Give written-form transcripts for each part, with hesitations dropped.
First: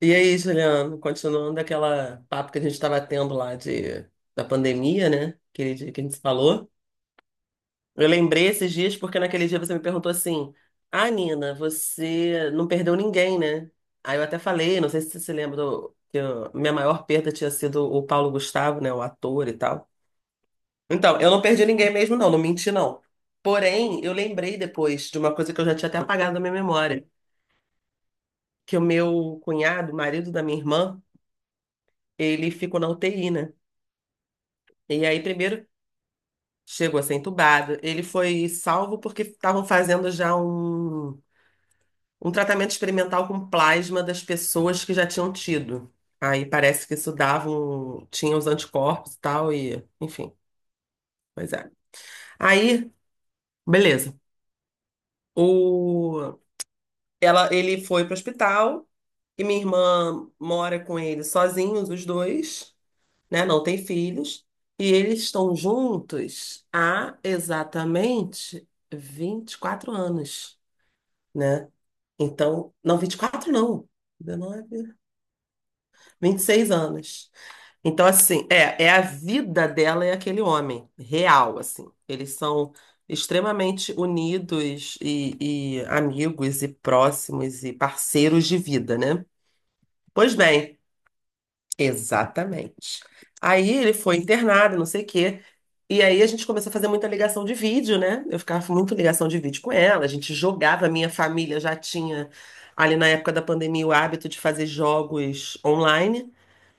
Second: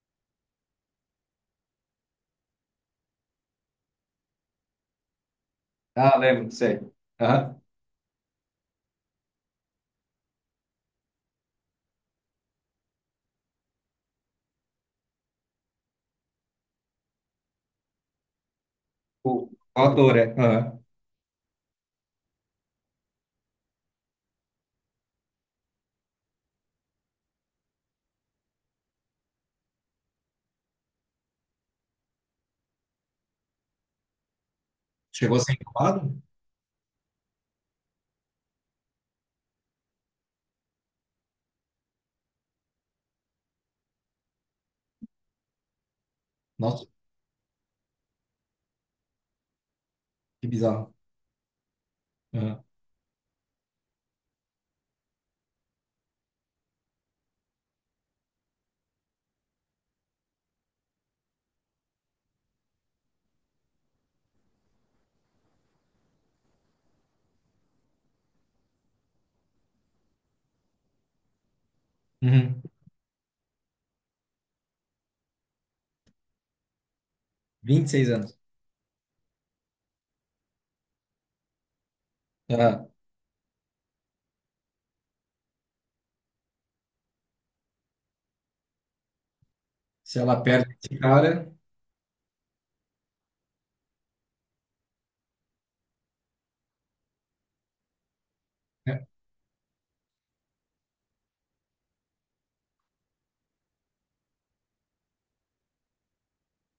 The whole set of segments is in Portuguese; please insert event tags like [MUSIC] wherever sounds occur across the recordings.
E aí, Juliano, continuando aquela papo que a gente estava tendo lá da pandemia, né? Aquele dia que a gente Ah, se lembro, falou. sei. Aham. Eu lembrei esses dias porque naquele dia você me perguntou assim: Ah, Nina, você não perdeu ninguém, né? Aí eu até falei, não sei se você se lembra, que minha maior perda tinha sido o Paulo Gustavo, né? O O, ator o e tal. autor, é. Aham. Então, eu não perdi ninguém mesmo, não, não menti, não. Porém, eu lembrei depois de uma coisa que eu já tinha até apagado da minha memória: que o meu cunhado, marido da minha irmã, ele ficou na UTI, né? E aí, Chegou a ser primeiro, incubado? chegou a ser entubado. Ele foi salvo porque estavam fazendo um tratamento experimental com plasma das pessoas que já tinham tido. Aí parece Nossa, que isso dava um, tinha os anticorpos e tal, e enfim, que bizarro. pois é. Aham. Aí, beleza. O, ele foi pro hospital e minha irmã mora com ele sozinhos, os dois. Né? Não tem filhos. E eles estão juntos há exatamente 24 anos, né? Uhum. Então, não, 24 não. Dezenove, vinte e seis anos. vinte e Então, seis anos. assim, é a vida dela e aquele homem, real, assim. Eles são Aham. extremamente unidos e amigos e próximos e parceiros de vida, né? Se Pois ela perde bem, esse cara, exatamente. Aí ele foi internado, não sei o quê. E aí a gente começou a fazer muita ligação de vídeo, né? Eu ficava muito né? ligação de vídeo com ela, a gente jogava, minha família já tinha ali na época da pandemia o hábito de fazer jogos online.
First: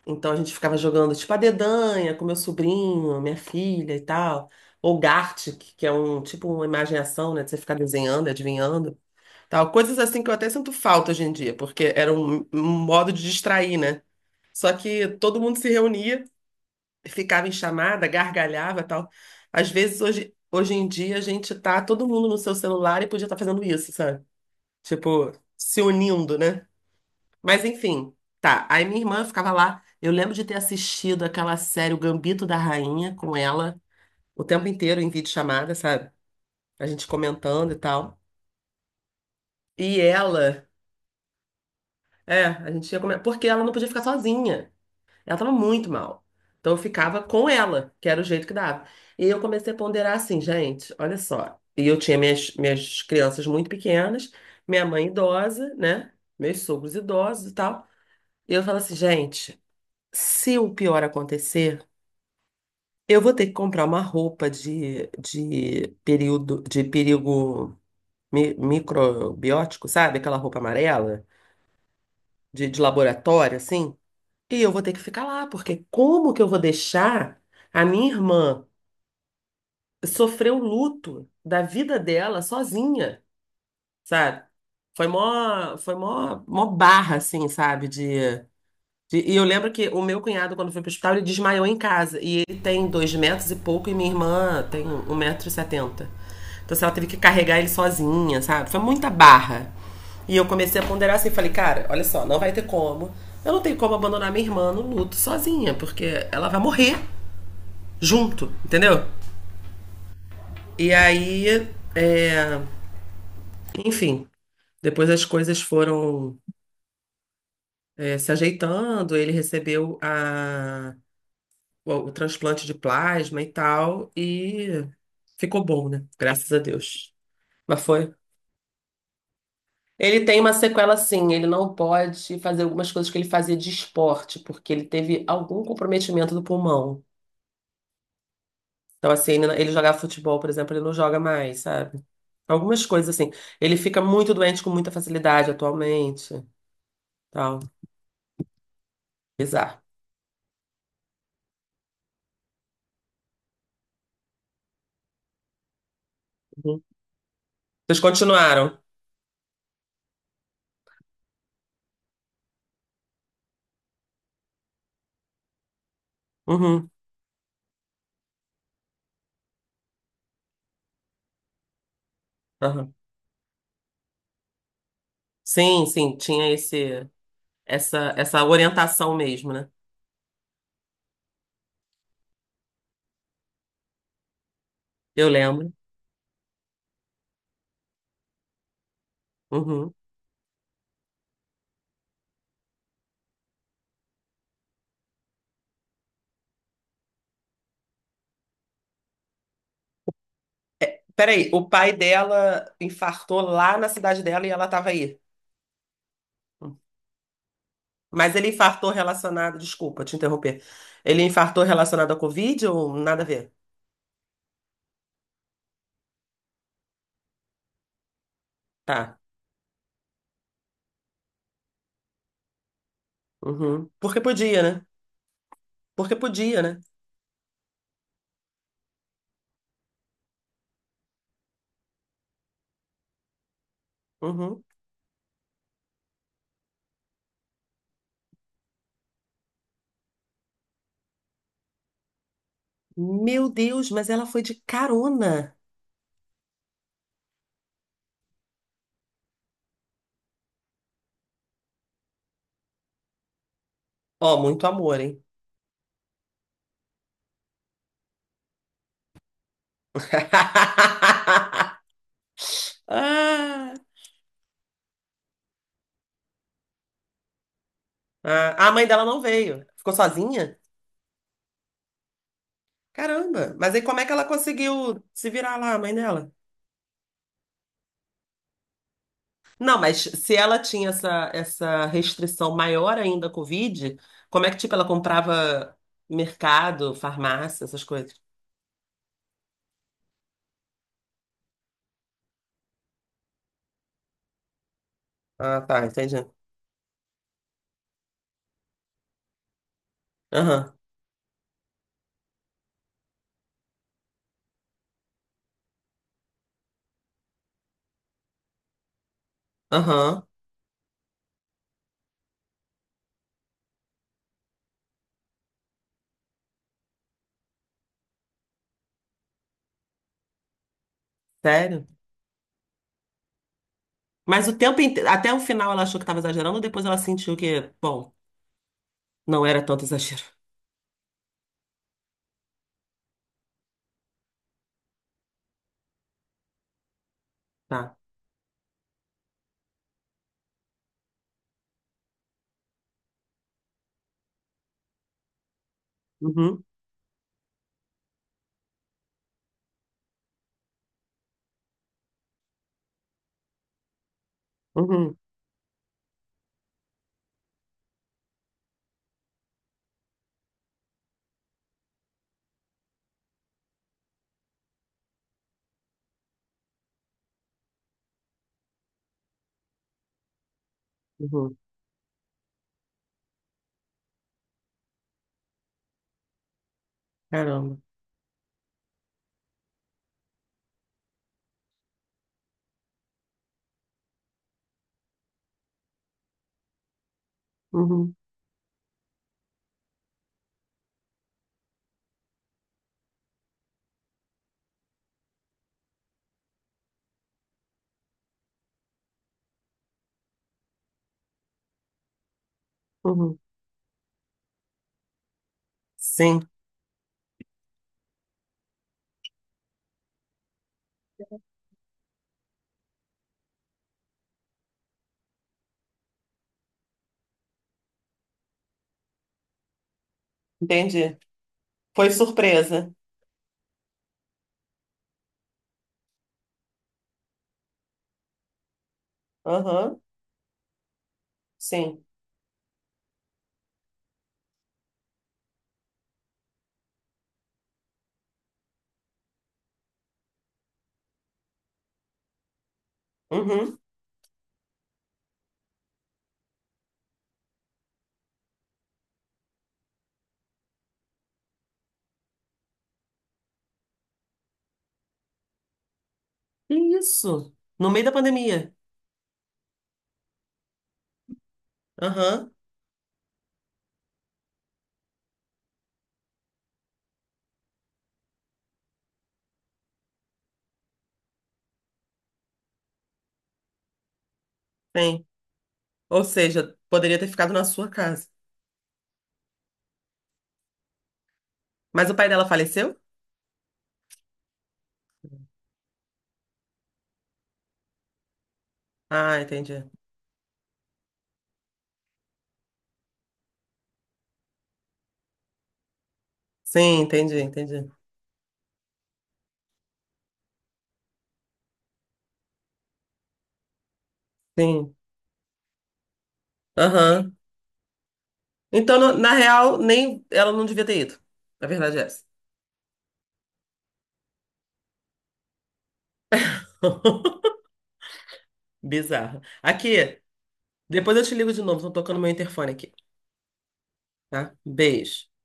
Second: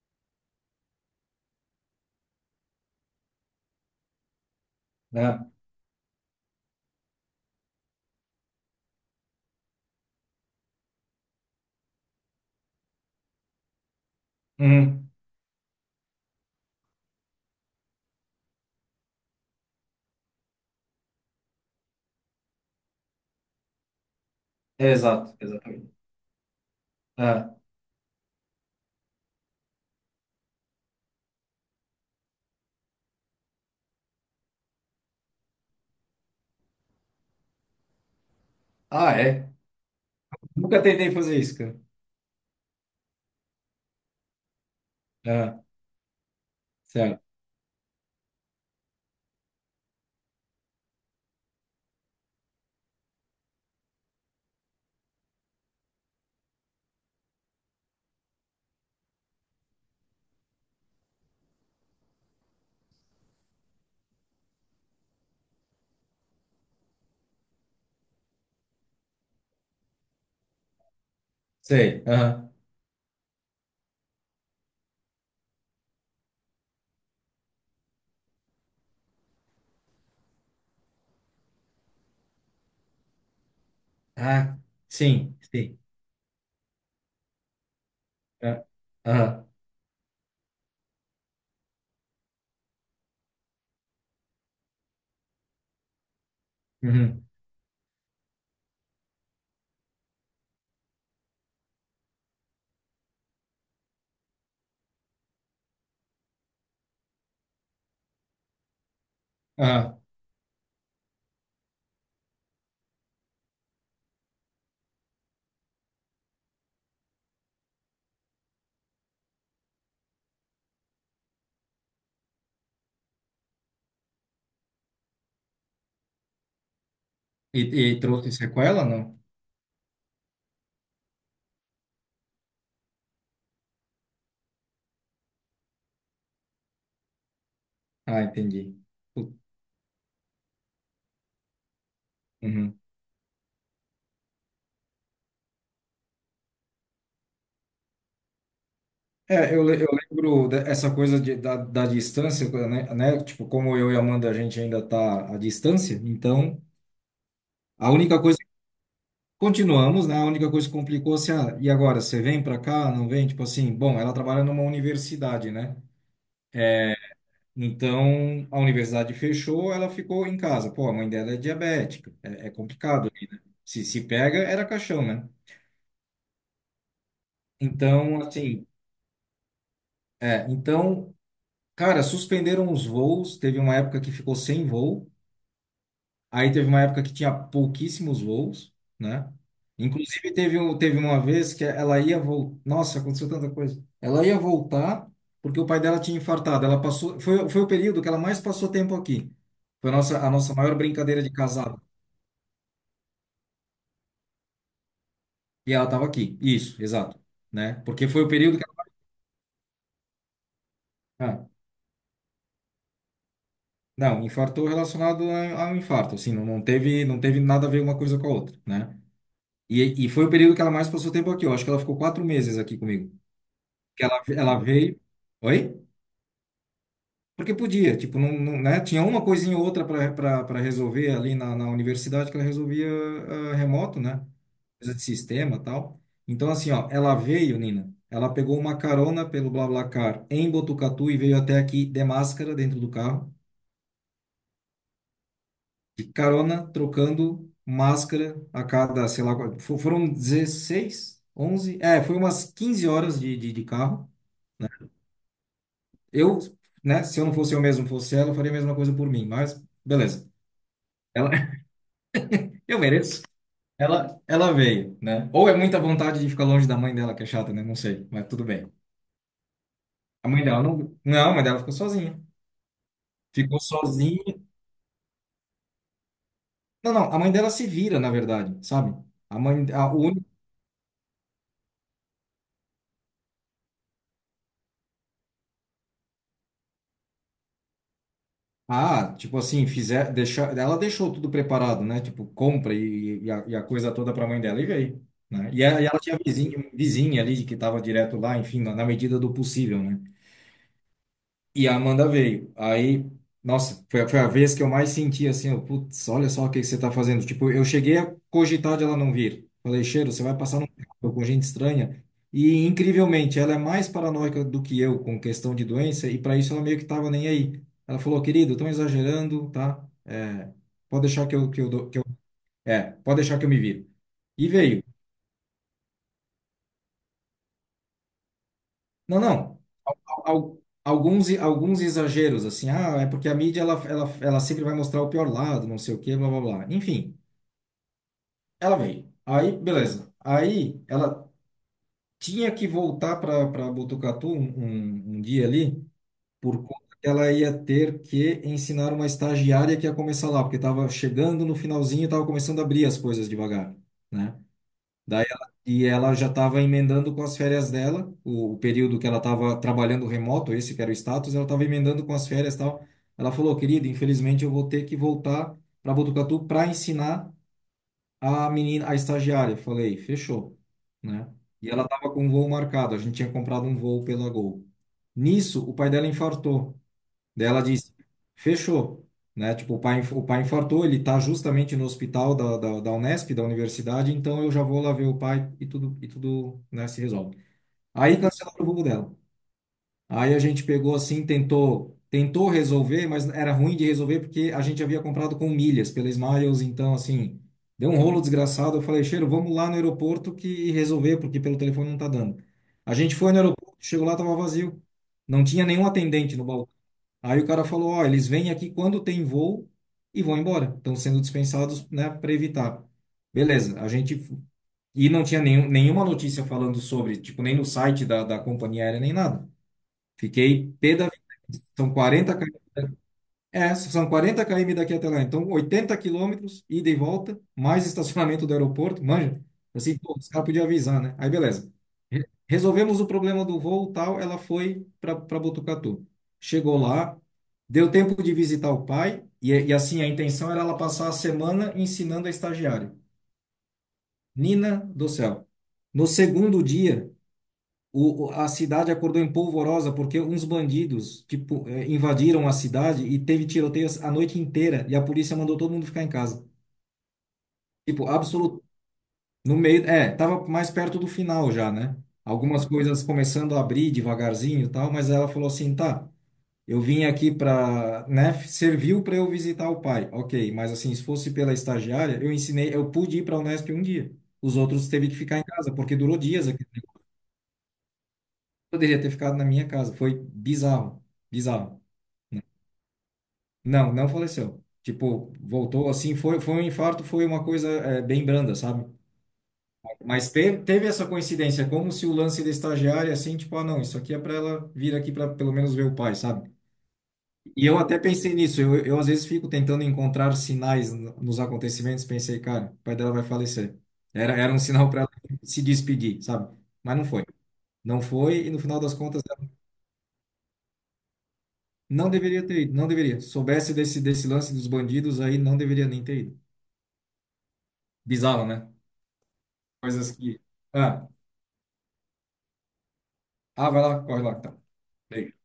Então a gente ficava jogando tipo a dedanha com meu sobrinho, minha filha e tal. Ou Aham. Gartic, que é um tipo uma imagem e ação, né? De você ficar desenhando, adivinhando, tal. Coisas assim que eu até sinto falta hoje em dia, porque era um modo de distrair, né? Só que Uhum. todo mundo se reunia, ficava em chamada, gargalhava e tal. Às vezes, hoje em dia, a gente tá todo mundo no seu celular e podia estar fazendo isso, sabe? Tipo, Exato, se exatamente. unindo, né? Aham. Mas enfim, tá. Aí minha irmã ficava lá. Eu lembro de ter assistido aquela série O Gambito da Rainha com ela o tempo inteiro em videochamada, sabe? A gente comentando e tal. Ah, é? E ela, Nunca tentei fazer isso, cara. é, a gente ia comentar, porque ela não podia ficar sozinha. Ela tava Aham. muito mal. Então eu Certo. ficava com ela, que era o jeito que dava. E eu comecei a ponderar assim, gente, olha só. E eu tinha minhas crianças muito pequenas, minha mãe idosa, né? Meus sogros idosos e tal. E eu falo assim, gente, se o pior acontecer, eu vou ter que comprar uma roupa de período, de perigo microbiótico, sabe? Aquela roupa amarela, Sei. Aham. De laboratório, assim. E eu vou ter que ficar lá, porque como que eu vou deixar a minha irmã sofrer o luto da vida dela sozinha, sabe? Ah, Foi sim, mó, sim. foi mó barra, assim, sabe? De Aham. e eu Aham. lembro que o meu cunhado, quando foi pro hospital, ele desmaiou em casa. E ele tem dois metros e pouco, e minha irmã tem um metro e setenta. Então, assim, ela teve que Uhum. carregar ele sozinha, sabe? Foi muita barra. E eu comecei a ponderar assim, falei, cara, olha só, não vai ter como. Eu não tenho como abandonar minha irmã no luto sozinha, porque ela vai morrer junto, entendeu? Ah, E aí, é, enfim, depois as coisas foram é, se ajeitando, ele recebeu a o transplante de plasma e tal, e ficou bom, né? Graças a Deus. e, Mas e foi. trouxe sequela? Não. Ele tem uma sequela sim, ele não pode fazer algumas coisas que ele fazia de esporte, porque ele teve algum comprometimento do pulmão. Ah, entendi. Então, assim, ele jogava futebol, por exemplo, ele não joga mais, sabe? Uhum. Algumas coisas assim. Ele fica muito doente com muita facilidade atualmente, tal. É, eu, Bizarro. le- eu lembro essa coisa da distância, né? Tipo, como eu e a Amanda, a gente ainda tá à distância, então Uhum. a Vocês única coisa, continuaram? continuamos, né? A única coisa que complicou, se e agora, você vem para cá, não vem? Tipo assim, bom, ela trabalha numa universidade, né? Uhum. É, então a universidade fechou, ela ficou em casa. Pô, a mãe dela é diabética, é Aham. complicado. Se se pega, era caixão, né? Sim, sim, tinha Então, essa assim, orientação mesmo, né? Então, cara, suspenderam os voos, teve uma época que ficou sem voo. Eu lembro. Aí teve uma época que tinha pouquíssimos voos, né? Uhum. Inclusive teve uma vez que ela ia voltar. Nossa, aconteceu tanta coisa. Ela ia voltar porque o pai dela tinha infartado. Ela passou, foi o período que ela mais passou tempo aqui. Foi a nossa, maior brincadeira de Peraí, o casado. pai dela infartou lá na cidade dela e ela estava aí. E ela estava aqui. Isso, exato, né? Porque foi o Mas ele período que ela... infartou relacionado. Desculpa te interromper. Ele ah, infartou relacionado à Covid ou nada a ver? não, infartou relacionado ao infarto, assim, não, não teve nada a ver uma coisa com a outra, né? Tá. E foi o período que ela mais passou tempo aqui. Eu acho que ela ficou 4 meses aqui comigo. Uhum. Que Porque ela podia, né? veio. Oi? Porque podia, né? Porque podia, tipo, não, não, né? Tinha uma coisinha ou outra para resolver ali na universidade que ela resolvia remoto, né? Uhum. Coisa de sistema e tal. Então, assim, ó, ela veio, Nina, ela pegou uma carona pelo BlaBlaCar em Botucatu e veio até aqui de máscara dentro do carro, Meu Deus, mas ela foi de carona. de carona, trocando máscara a cada, sei lá, foram 16, 11, foi umas 15 horas de carro, né? Ó, muito amor, hein? Eu, né, se eu não fosse eu mesmo, fosse ela, eu faria a mesma coisa por mim, mas beleza. Ela, [LAUGHS] [LAUGHS] eu mereço. Ah, Ela veio, né? Ou é muita vontade de ficar longe da mãe dela, que é chata, né? Não sei, mas tudo ah, bem. a mãe dela não veio. Ficou A mãe sozinha? dela não, não, a mãe dela ficou sozinha. Caramba. Ficou Mas aí como é que ela sozinha. conseguiu se virar lá, a mãe dela? Não, não, a mãe dela se vira, na verdade, sabe? A mãe, Não, a mas única, se ela tinha essa restrição maior ainda à Covid, como é que, tipo, ela comprava mercado, farmácia, essas coisas? Tipo assim, ela deixou tudo preparado, né? Tipo, compra e a coisa toda para a mãe dela e veio, né? Ah, E tá, ela, e ela entendi. tinha vizinha, ali que estava direto lá, enfim, na medida do possível, né? Aham, E a Amanda veio. Aí, nossa, foi, foi a vez que eu mais senti assim, eu, putz, olha só o que que você tá fazendo. Tipo, eu cheguei a cogitar de ela não vir. Falei, Cheiro, você aham, vai passar num carro com gente estranha. E, incrivelmente, ela é mais paranoica do que eu com questão de doença, e para isso ela meio que tava nem aí. Ela falou, querido, estão exagerando, tá? É, pode deixar que eu, que eu, sério? dou- que eu, é, pode deixar que eu me viro. Mas E o tempo veio. Até o final ela achou que estava exagerando, depois ela sentiu que, bom, Não, não não. era tanto exagero. al- alguns exageros, assim, ah, é porque a mídia ela sempre vai mostrar o pior lado, não sei o quê, blá blá blá. Enfim, Tá. ela veio. Aí, beleza. Aí ela tinha que voltar para Botucatu um dia ali, por Uhum, conta que ela ia ter que ensinar uma estagiária que ia começar lá, porque estava chegando no finalzinho e estava começando a abrir as coisas devagar, né? uhum, Daí ela, e ela já estava emendando com as férias dela, o período que ela estava trabalhando remoto, esse que era o status, ela estava emendando com as férias e tal. Ela falou, querido, infelizmente eu vou ter que voltar para Botucatu para ensinar a menina, a estagiária. Eu falei, fechou, né? uhum. E ela estava com um voo marcado, a gente tinha comprado um voo pela Gol. Nisso, o pai dela infartou. Daí ela Caramba. disse, fechou, né? Tipo, o pai infartou, ele tá justamente no hospital da Unesp, da universidade, então eu já vou lá ver o pai e tudo, né, se resolve. Uhum, Aí cancelaram o voo dela. Aí a gente pegou assim, tentou resolver, mas era ruim de resolver porque a gente havia comprado com milhas pela Smiles, então assim, deu um rolo desgraçado. Eu falei, Cheiro, vamos lá no aeroporto que resolver, porque pelo telefone não tá dando. A gente foi uhum. no aeroporto, chegou lá, tava vazio. Não tinha nenhum atendente no Sim, balcão. Aí o cara falou, ó, eles vêm aqui quando tem voo e vão embora. Estão sendo dispensados, né, para evitar. Beleza, a gente... E não tinha nenhuma notícia falando sobre, tipo, nem no site da companhia aérea, nem nada. Fiquei pé da entendi. vida. São Foi 40, surpresa. São 40 km daqui até lá. Então, 80 quilômetros, ida e volta, mais estacionamento do aeroporto, manja. Assim, Aham, pô, os caras podiam avisar, né? Aí, beleza. sim. Resolvemos o problema do voo, tal, ela foi para Botucatu. Chegou lá, deu tempo de visitar o pai, e assim, a intenção era ela passar a semana ensinando a estagiária. Uhum. Nina do céu. No segundo dia, a cidade acordou em polvorosa porque uns bandidos, tipo, invadiram a cidade e teve tiroteios a noite inteira e a polícia mandou todo mundo ficar em casa. Que isso? No meio Tipo, da absoluto. pandemia. No meio, é, tava mais perto do final já, né? Aham. Algumas coisas começando a abrir devagarzinho e tal, mas ela falou assim, tá, eu vim aqui pra, né, serviu para eu visitar o pai. Ok, mas assim, se fosse pela estagiária, eu ensinei, eu pude ir pra Unesp um dia. Os outros teve que Sim. ficar em casa, porque durou Ou dias. seja, poderia ter ficado na sua casa. Poderia ter ficado na minha casa. Foi bizarro, bizarro. Mas o pai dela faleceu? Não, não faleceu. Tipo, voltou assim, foi, foi um infarto, foi uma coisa, é, bem branda, sabe? Ah, entendi. Mas teve, teve essa coincidência, é como se o lance da estagiária, assim, tipo, ah, não, isso aqui é para ela vir aqui para pelo menos ver o pai, sabe? Sim, entendi, E eu entendi. até pensei nisso, eu às vezes fico tentando encontrar sinais nos acontecimentos, pensei, cara, o pai dela vai falecer. Era, era um sinal Sim. para ela se despedir, sabe? Mas não foi. Aham. Não foi, e no final das Então, contas. na real, nem ela não devia ter ido. Na verdade é Não essa. deveria ter ido, não deveria. Soubesse desse, desse lance dos bandidos aí, não deveria nem ter ido. [LAUGHS] Bizarro, né? Bizarro. Coisas Aqui, que. Ah, depois eu te ligo de novo. Estão tocando meu interfone aqui, vai lá, corre lá, tá? tá. Beijo. Beijo.